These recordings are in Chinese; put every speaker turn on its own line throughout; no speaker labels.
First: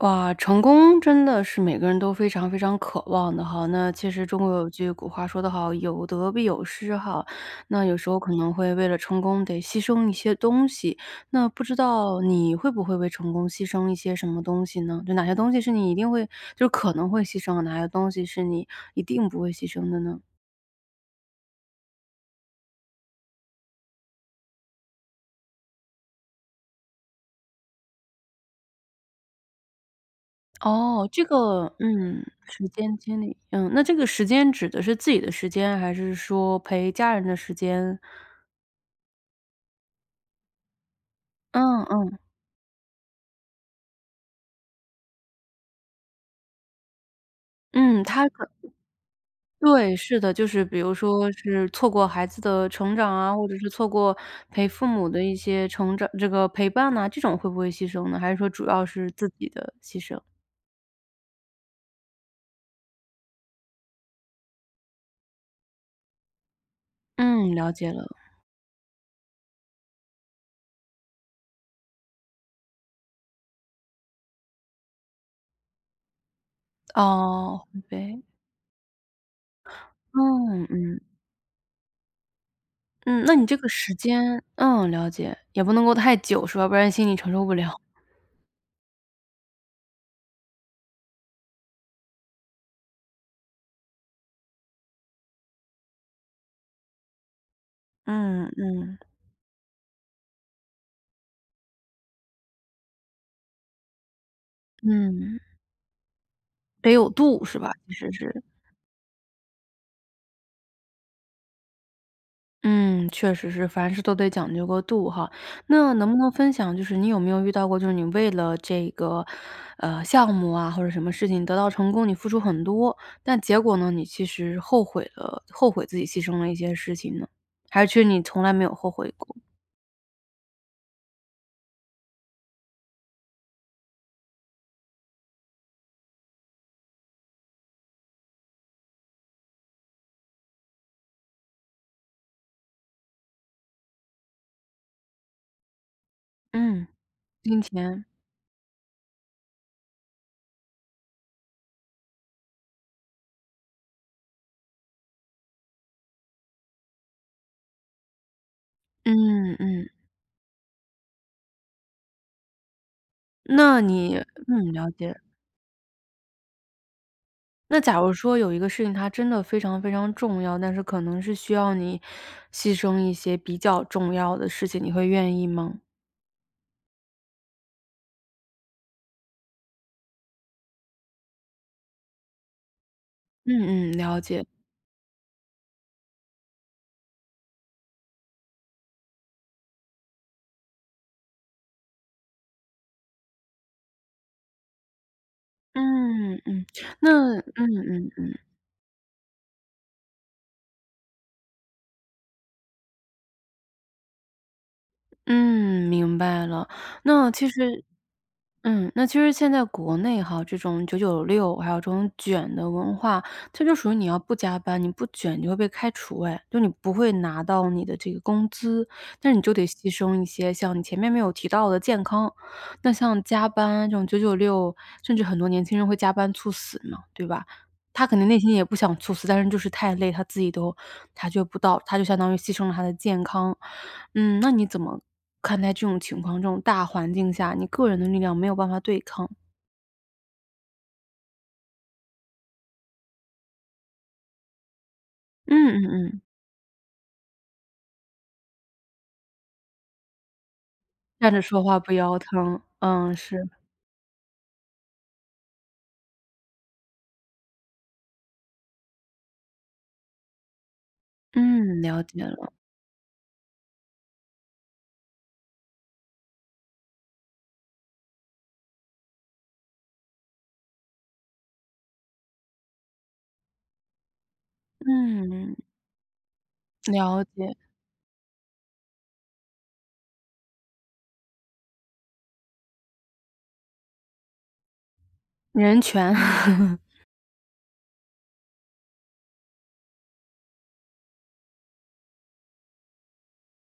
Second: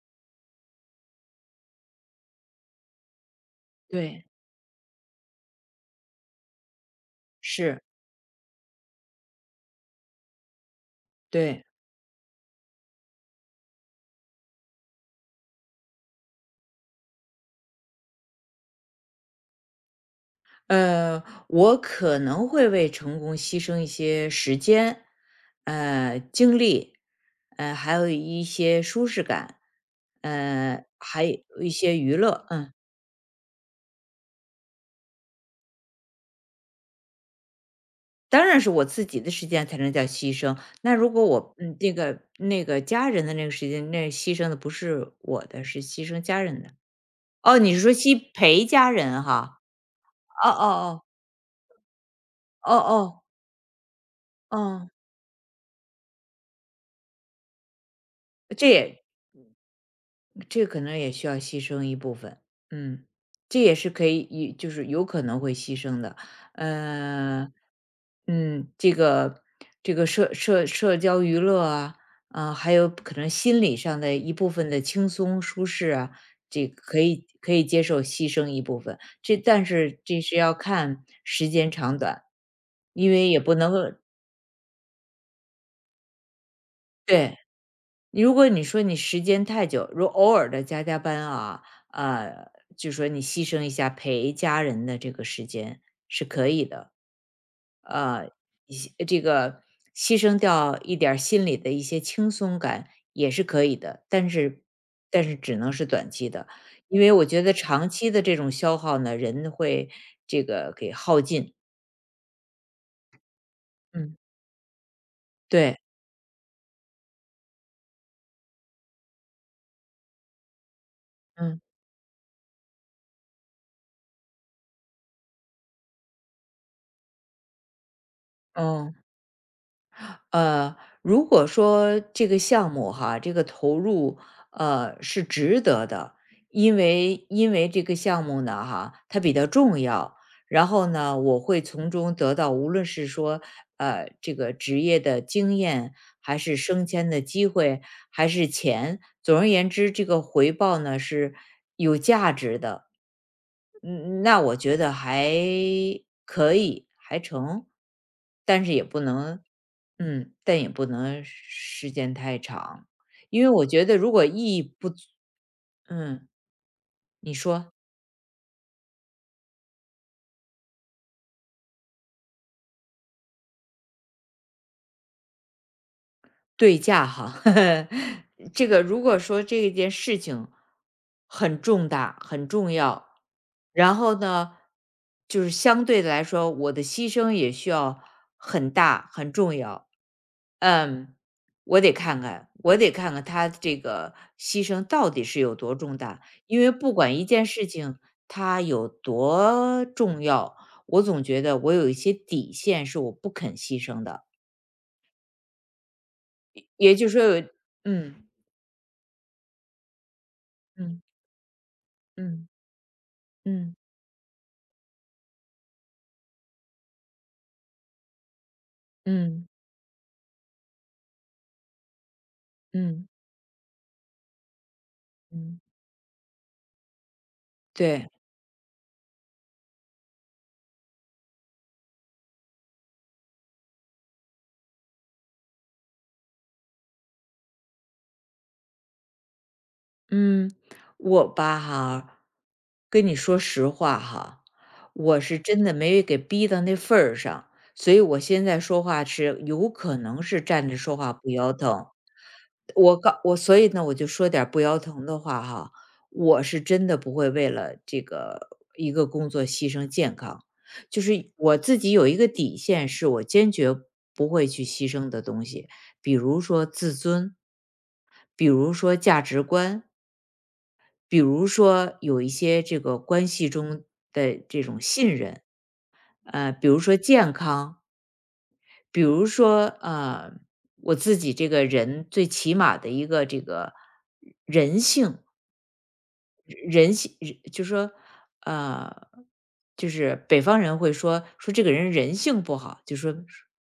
哇，成功真的是每个人都非常非常渴望的哈。那其
对，
实中国有句古话说得好，有得必有失哈。
是，
那有时候可能会为了成功得牺牲一些东西，那不
对。
知道你会不会为成功牺牲一些什么东西呢？就哪些东西是你一定会就是可能会牺牲的，哪些东西是你一定不会牺牲的呢？
呃，我可能会为成功牺牲一些时间，精力，还有一些舒适感，
哦，这
还有一
个
些娱
嗯，
乐。
时
嗯，
间精力，嗯，那这个时间指的是自己的时间，还是说陪家人的时间？
当然是我自己的时间才能叫牺牲。那如果我
嗯
那
嗯，
个那个家人的那个时间，那牺牲的不是我的，是牺牲家人的。哦，你是说
嗯，
牺陪家人哈？
对，是的，就
哦
是比如
哦
说是错过孩子的
哦哦
成长
哦
啊，或者是错过陪父
哦，
母的一些成长这个陪伴呐，这种会不会牺牲呢？还是说主
这
要
也
是自己的牺牲？
这可能也需要牺牲一部分，嗯，这也是可以，就是有可能会牺牲的，呃，
嗯，了解了。
嗯，这个这个社交娱乐啊，啊、还有可能心理上的一部分的轻松舒适啊，这个可以
哦，
接受牺牲一部分，但是这是要
嗯，嗯，
看时间长短，因
嗯，
为
那
也
你
不
这个
能
时
够
间嗯，了解，也不能够太久是吧？不然心里承
对
受不了。
如果你说你时间太久，如偶尔的加班啊，呃，就说你牺牲一下陪家人的这个时间是可以的，呃，
嗯，
一些
嗯，
这个牺牲掉一点儿心里的一些轻松感也是可以的，但是
嗯，
只能是短期的，
得
因
有
为我觉
度
得
是吧？
长
其实
期的这
是。
种消耗呢，人会这个给耗尽。
嗯，确实是，凡事都
嗯，
得讲究个度哈。
对，
那能不能分享，就是你有没有遇到过，就是你为了这个，项目啊，或者什么事情得
嗯，
到成功，你付出很多，但结果呢，你其实后悔了，后悔自己牺牲了一些事情呢？还是其实你从来没有后
哦。
悔过？
呃，如果说这个项目哈，这个投入是值得的，因为这个项目呢哈，它比较重要，然后呢，我会从中得到无论是说这个职业的经验，还是
嗯，
升迁的机
金
会，
钱，
还是钱，总而言之，这个回报呢是有价值的。嗯，那我觉得还可以，还成，但是也不能，
嗯嗯，
但也不能时间太长，因为我
那
觉得如
你
果意义
嗯，
不
了
足
解。
嗯，你说
那假如说有一个事情，它真的非常非常重要，但是可能是需要你牺牲一些比较重要的事情，你会愿意吗？
对价哈，这个如果说这件事情很重大、很重要，
嗯嗯，
然后
了解。
呢，就是相对的来说，我的牺牲也需要很大、很重要，嗯，我得看看，我得看看他这个牺牲到底是有多重大。
嗯嗯，
因
嗯
为不管一
那
件
嗯
事情
嗯嗯，
它有多重要，我总觉得我有一些底线是我不肯牺牲的。
嗯，明白了。
也就是说
那
有
其实
嗯
嗯，那其实现在国内哈，这种九
嗯
九六还有这种
嗯
卷的文化，它就
嗯
属于你要不加班，你不卷你就会被开除哎，就你不会拿到你的这个工资，但是你
嗯
就得牺牲一些像你前面没有提到的健康。那
嗯
像加班这种九九六，甚至很多
嗯，
年轻人会加班猝死嘛，对吧？他
对。
肯定内心也不想猝死，但是就是太累，他自己都察觉不到，他就相当于牺牲了他的健康。嗯，那你怎么看待这种情况？这种大环境下，你个人的力量没有办法对抗。
嗯，我吧哈，跟你说实话哈，我是
嗯
真的没
嗯
给
嗯，
逼到那份儿上，所以我现在说话是有可能是站着说话不
站着
腰
说话
疼。
不腰疼。
我
嗯，
告我
是。
所以呢，我就说点儿不腰疼的话哈，我是真的不会为了这个一个工作牺牲健康，就是我自
嗯，
己
了
有一
解
个
了。
底线，是我坚决不会去牺牲的东西，比如说自尊，比如说价值观，比如说有一些这个关系中的这种信任，
嗯，
比如说
了
健
解。
康，比如说我自己这个人最起码的一个这个人性，
人权，
人性，人就说呃，就是北方人会说这个人人性不好，就说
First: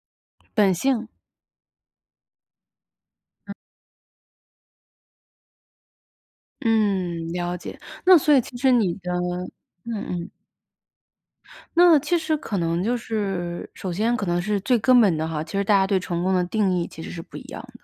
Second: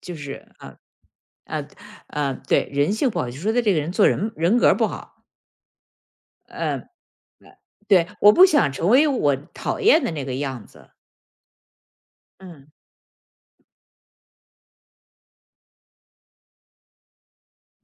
就是
本
啊
性。
啊啊，对，人性不好，就说他这个人做人人格儿不好，嗯、
嗯，了解。
对，
那
我
所以
不
其实
想成
你
为
的
我讨
嗯
厌的那
嗯，
个样子，
那其实可
嗯。
能就是首先可能是最根本的哈，其实大家对成功的定义其实是不一样的，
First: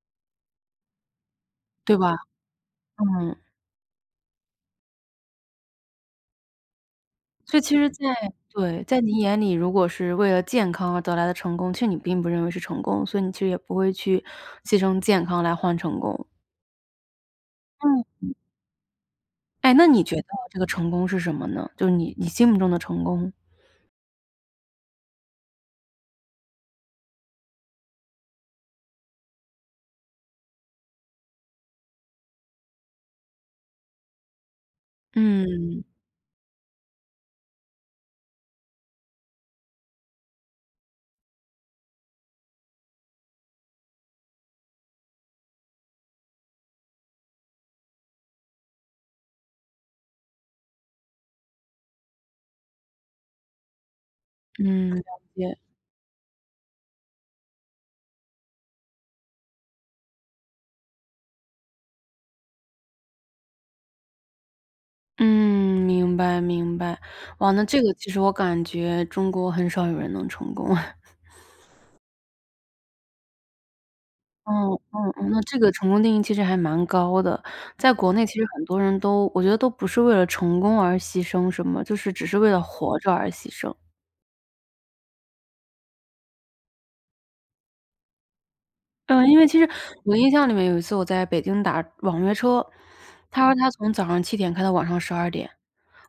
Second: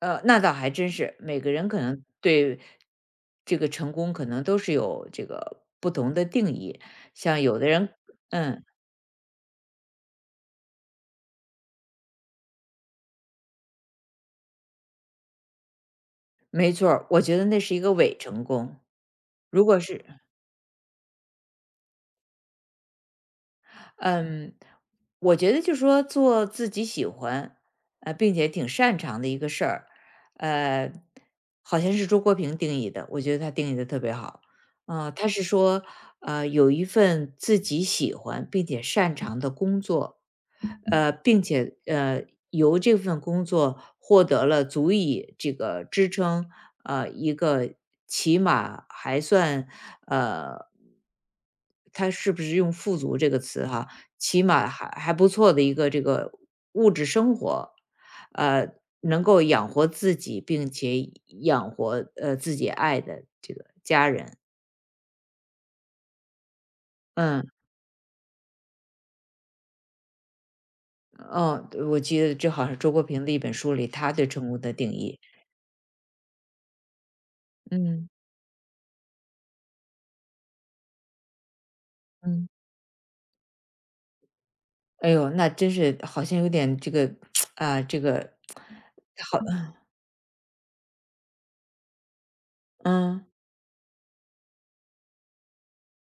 那倒还真是，每个人可
对
能
吧？
对
嗯。
这个成功可能都是有这个不同的定义。像
所
有
以
的
其实
人，
在
嗯，
对，在你眼里，如果是为了健康而得来的成功，其实你并不认为是成功，所以你其实也不会去牺牲健康来换成功。
没错儿我觉得那是一个
嗯。
伪成功。如
哎，
果
那你
是，
觉得这个成功是什么呢？就是你心目中的成功？
嗯，我觉得就说做自己喜欢，并且挺擅长的一个事儿，呃，好像是周国平定义的，我觉得他定义的特别好。啊、他是说，
嗯，
有一份自己喜欢并且擅长的工作，并且由这份工作获得了足以这个支撑一个起码还算呃，他是不是用富足这个词哈？起码还
嗯，了
还不错
解。
的一个这个物质生活，呃，能够养活自己，并且养活自己爱的这个家人。
嗯，明白明白。
嗯，
哇，那这个其实我感觉中国很少有人能成功。
哦，我记得这好像是周国平的一本书里他对成功
嗯
的定
嗯
义。
嗯，那这个成功定义其实还蛮高的。在
嗯
国内其实很多人都我觉得都不是为了成功而牺牲什么，就是只是
嗯。
为了活着而牺牲。
哎呦，那真是好像有点这个 啊，这个，
嗯，因为其实我印象里面有一次我在北京打网约车，
嗯
他说他从早上七点开到晚上十二点。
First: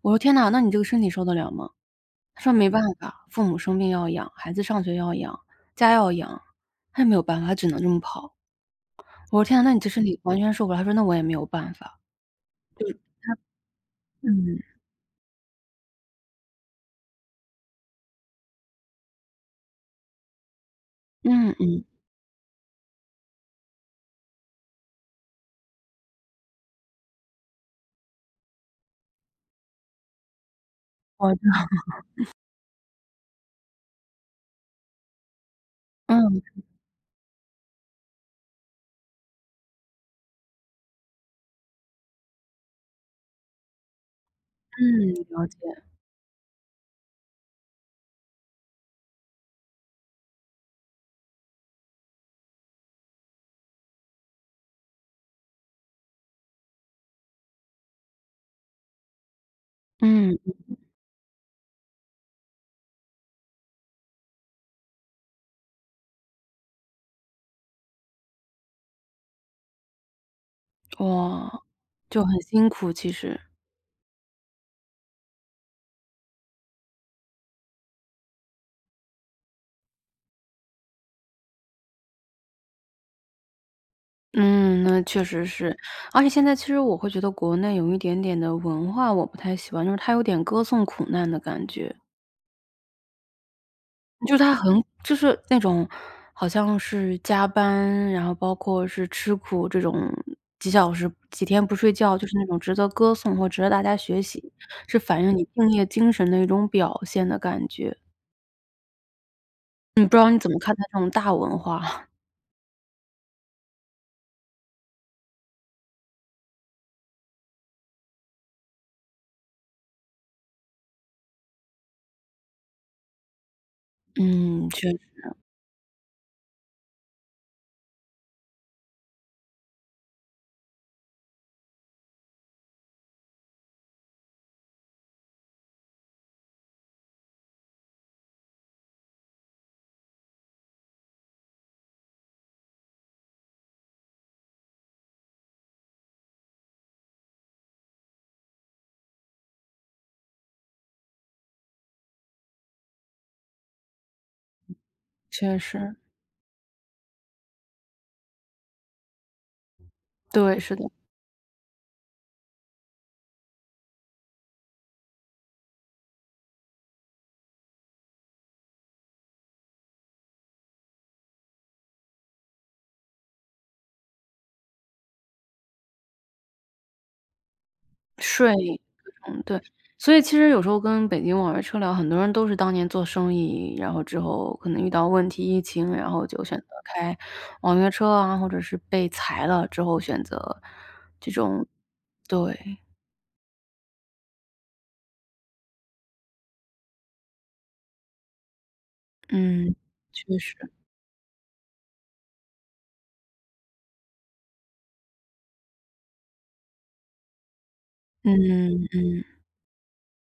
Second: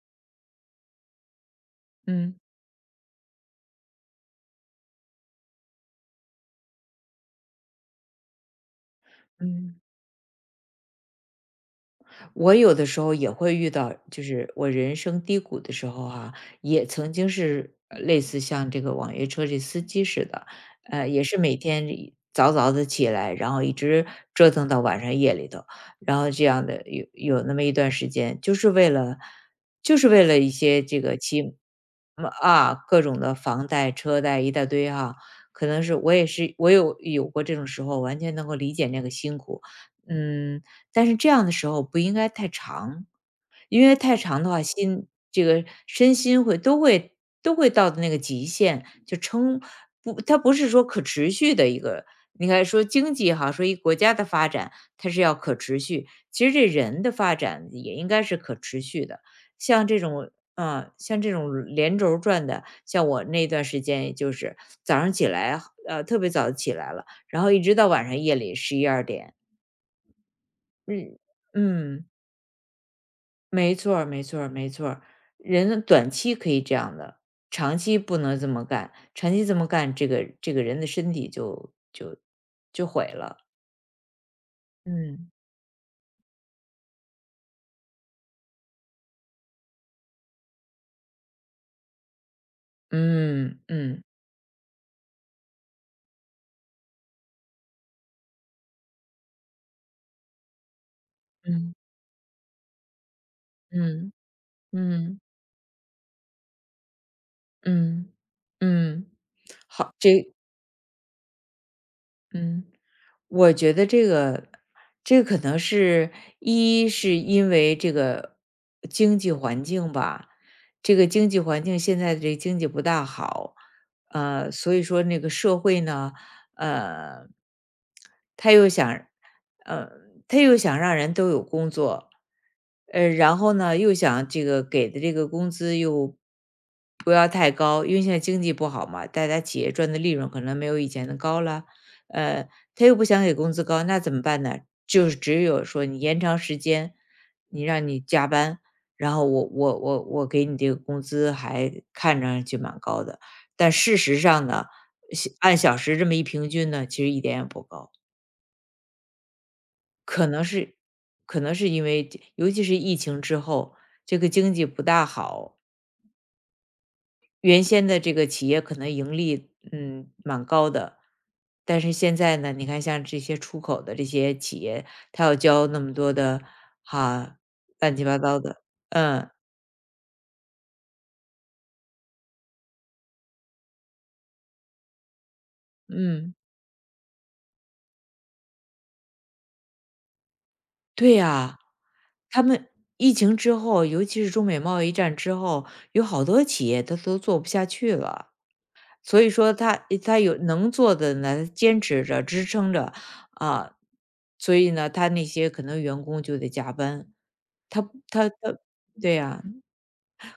我说：“天呐，那你这个身体受得了吗？”
嗯
他说：“没办法，父母生病要养，孩子上学要养，家要养。”他也没有办法，只能这么跑。我说：“天呐，那你
嗯。
这身体完全受不了。”他说：“那我也没有办法。”
我有的
就是
时候也会遇到，就是
嗯，
我人生低谷的时候哈、也曾经是类似像这个网约车这司机似的，也是
嗯
每
嗯，
天一早早的起来，然后一直折腾到晚上夜里头，然后这样的有那么一段时间，就是为了一些这个
我
期嗯啊各种的房贷、车贷一大堆哈、可能是我也
嗯。
是我有有过这种时候，完全能够理解那个辛苦，嗯。但是这样的时候不应该太长，因为太长的话，心
嗯，了
这
解。
个身心会都会都会到的那个极限，就撑不，它不是说可持续的一个。你看，说经济哈，说一国家的发展，它是要可持续。其实这人的发展也应该是可持续的。像这种，
嗯，
啊，像这种连轴转的，像我那段时间，也就是早上起来，特别早地起来了，然后一直到晚上夜里11、12点，嗯
哇，
嗯。
就很辛苦其实。
没错儿，没错儿，没错儿。人短期可以这样的，长期不能这么干。长期这么干，这个人的身体就毁了。
嗯，那确
嗯。
实是。而且现在其实我会觉得国内有一点点的文化我不太喜欢，就是它有点歌颂苦难的感觉。
嗯嗯
就是它很就是那种好像是加班，然后包括是吃苦这种几小时、几天
嗯，
不睡觉，就是那种值得歌颂或值得大家
嗯
学习，是
嗯
反映你敬业精神的一种表现的感觉。
嗯嗯，好，
嗯，不知道
这
你怎么看待这种大文化？
嗯。我觉得这个可能是一是因为这个经济环境吧，这个经济环境现在的这经济不大好，
嗯，
所以
确
说
实。
那个社会呢，呃，他又想，呃，他又想让人都有工作，然后呢又想这个给的这个工资又不要太高，因为现在经济不好嘛，大家企业赚的利润可能没有以前的高了。呃，他又不想给工资高，那怎么办呢？就是只有说你延长时间，你让你加班，然后我给你这个工资还看着就蛮高的，但事实上呢，按
确
小
实，
时这么一平均呢，其实一点也不高。可能
对，是
是
的，
可能是因为尤其是疫情之后，这个经济不大好，原先的这个企业可能盈利，蛮高的，但是现在呢，你看像这些出口的这些企业，他要交那么多的哈，乱七八糟
税
的，嗯
嗯，对。所以其实有时候跟北京网约车聊，很多人都是当年做生意，然后之后可能遇到问题、疫情，然后
嗯，
就选择开网约车啊，或者是被裁了之后选择
对
这
呀，
种
他
对，
们疫情之后，尤其是中美贸易战之后，有好多企业它都做不下去了，所以说
嗯，
他有
确实，
能做的呢，坚持着支撑着啊，所以呢，他那些可能员工就得加班。他他他
嗯
对
嗯
呀，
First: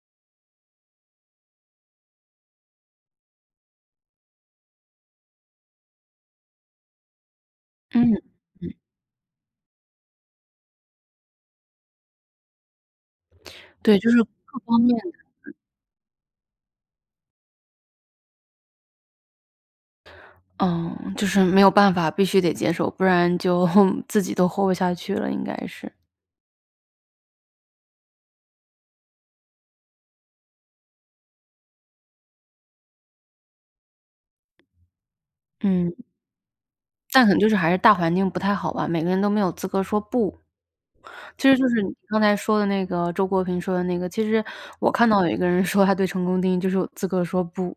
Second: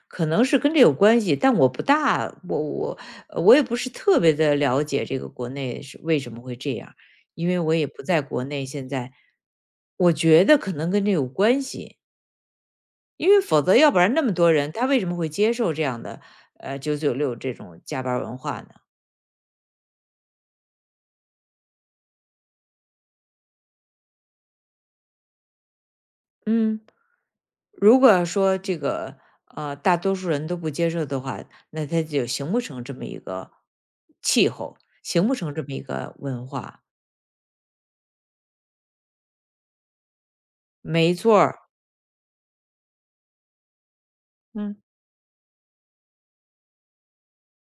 可能是跟这有关系，但我不大我我呃我也不是特别的了解这个国内是为什么会这样，因为我也不
嗯
在国内
嗯，
现在。我觉得可能跟这有关系，因为否则要不
对，就
然那
是
么多
各
人，
方
他
面，
为什么会接受这样的，996这种加班儿文化呢？
嗯，就是没有办法，必须得接受，不然就 自己都活不下去了，应该是，
嗯，如果说这个，大多数人都不接受的话，那他就形不成这么一个气候，形不成这么一
嗯。
个文化。
但可能就是还是大环境不太好吧，每个人都没有资格说不。
没错
其实
儿，
就是你刚才说的那个周国平说的那个，其实
嗯。
我看到有一个人 说他对成功定义就是有资格说不，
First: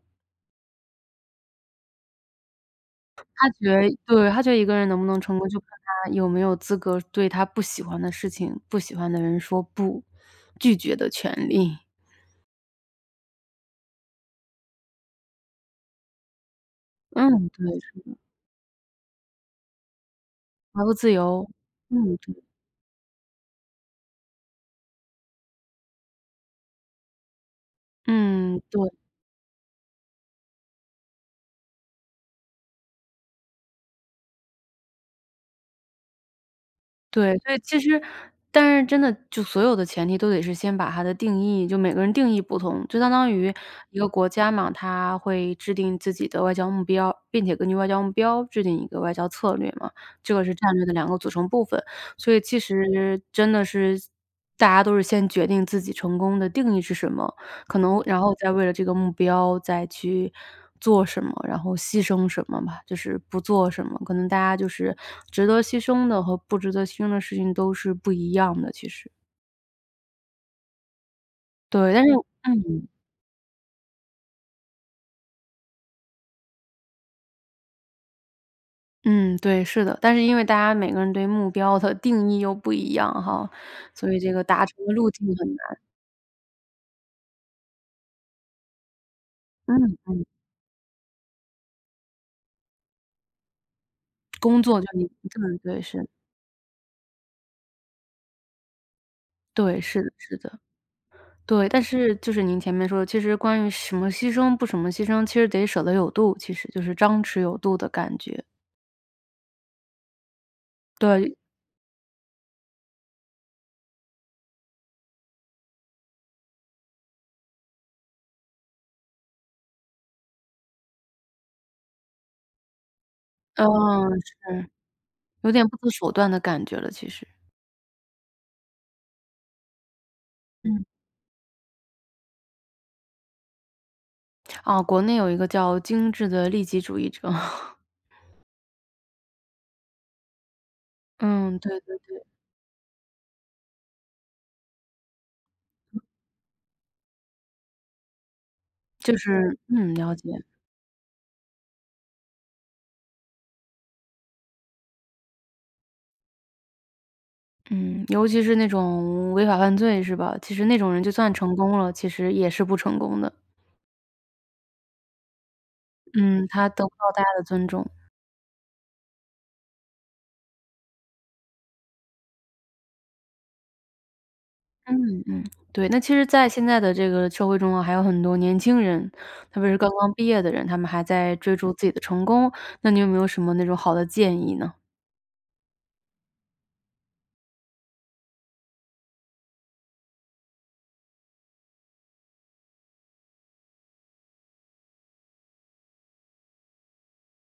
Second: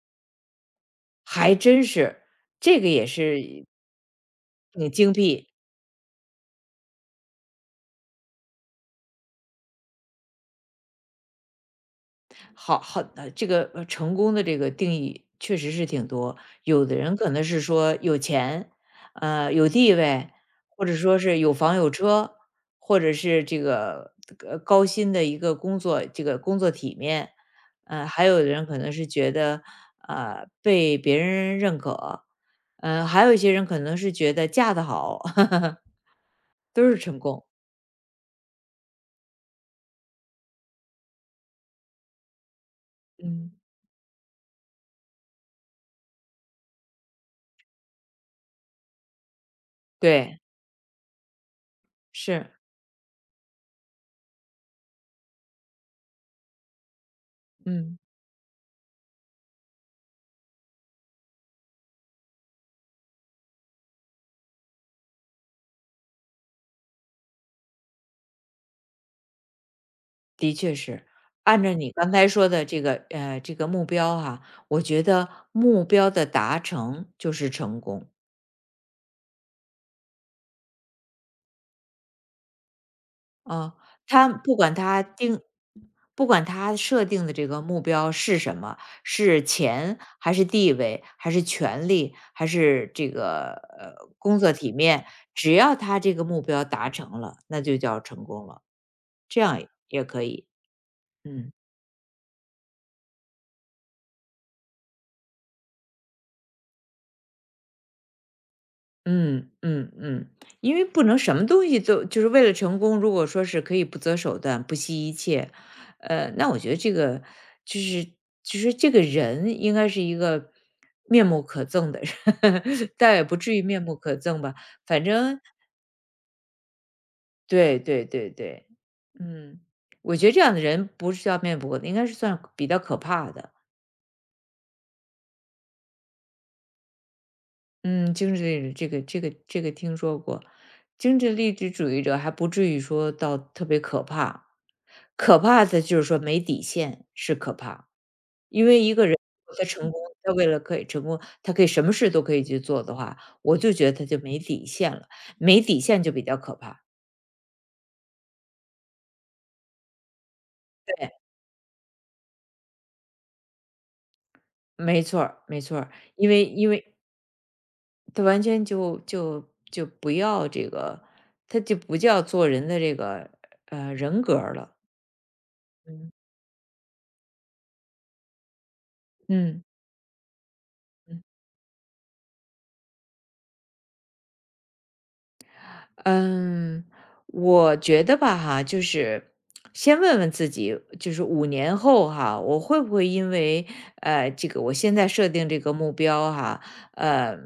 还真是，这个也是
他觉得对，他觉得一个人
挺
能不
精
能成功，
辟，
就看他有没有资格对他不喜欢的事情、不喜欢的人说不，拒绝的权利。
好好这个，成功的这个定义确实是挺多。有的人可能
嗯，
是
对，
说有钱，有地位，
财
或
务
者
自
说是
由，
有房有
嗯，对，
车，或者是这个高薪的一个工作这个工作体面。还有的
嗯，
人可
对。
能是觉得，被别人认可，还有一些人可能是觉得嫁得好。都是成
对，
功。
所以其实但是真的就所有的前提都得是先把它的定义就每个人定义不同，就相当
嗯，
于一个国家嘛，它会制定自己的外交目标，并且根据外交目标制定一个外交策略嘛，这
对，
个是战略的两个组成部分。所以
是，
其实真的是大家都是先决定自己成功的定义是什么，可
嗯，
能然后再为了这个目标再去做什么，然后牺牲什么吧，就是不做什么，可能大家就是值得牺牲的和不值得牺牲的事情都是不一样的，其实。
的确是。按照你
对，但是
刚才说的这
嗯，
个这个目标哈，我觉得目标的达成就是成功
嗯，对，是的，但是因为大家每个人对目标的定义又不一样哈，
啊。
所以
他
这个
不
达
管
成的
他
路径
定，
很难。
不管他设定的这个目标是什么，是钱
嗯，
还是地位还是权利还是这个工作
工
体
作就你
面，只
对
要
对，
他
是，
这个目标达成了，那就叫成功了。这样
对，是
也
的
可
是
以，
的。
嗯。
对，但是就是您前面说的，其实关于什么牺牲不什么牺牲，其实得舍得有度，其实就是张弛有度的感觉。
嗯嗯嗯，因为不能
对，
什么东西都就是为了成功，如果说是可以不择手段、不惜一切，那我觉得这个就是就是这个人应该是一个面目可憎的人，倒也不至于面目
嗯，
可憎吧。反正
有点不择手段的感觉了，其实。
对对对对，嗯，我觉得这样的
嗯，
人不是叫面目可憎，应该是算比较可怕的。
啊，国内有一个叫“精致的利己主义者”
嗯，精致励志这个听说过，精致励
嗯，
志
对
主
对，
义者还不至于说到特别可怕，可怕的就是说没底线是可怕，因为一个
就
人
是
他成
嗯，
功，
了解。
他为了可以成功，他可以什么事都可以去做的话，我就觉得他就没底线了，没底线就比较可怕。
嗯，尤其是那种违法犯罪是吧？其实那种人
对，
就算成功了，其实也是不成功的。
没错儿没错儿因
嗯，
为
他
因
得不
为
到大家的尊重。
他完全就不要这个，他就不叫做人的这个人格儿了，
嗯嗯，对，
嗯
那其实
嗯。
在现在的这个社会中啊，还有很多年轻人，特
嗯
别是刚刚毕业的人，他们还在追逐自己的成功，那你有没有什么那种好的建议呢？
嗯，我觉得吧哈，就是先问问自己，就是5年后哈，我会不会因为这个我现在设定这个目标哈，呃，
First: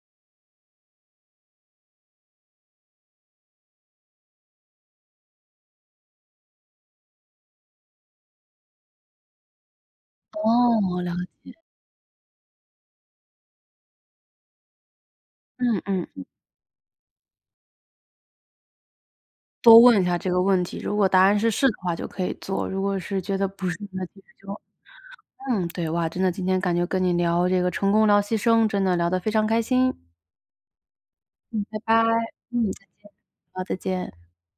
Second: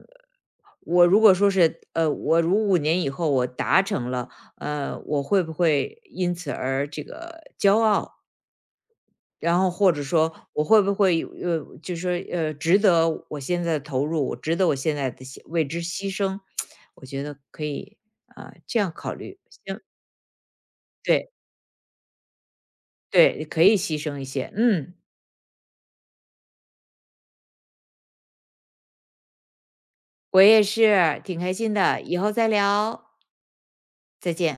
我如果说是呃我如5年以后我达成了，我会不会因此而这个骄傲？然后或者说我会不
哦，了
会有
解
就是说值得我现在的投入，我值得我现在的为
嗯
之
嗯，
牺牲，我觉得可以啊、这样考虑。
多问一下这个问题，如果答
对，
案是是的话就可以做，如果是觉
对，
得
可
不
以
是
牺
那其
牲一
实
些，
就
嗯，
嗯，对，哇，真的今天感觉跟你聊这个成功聊牺牲，真的聊得非常开心。
我也是，挺开
嗯，
心
拜拜。
的，以后再
嗯，
聊。
好，再见。
再见。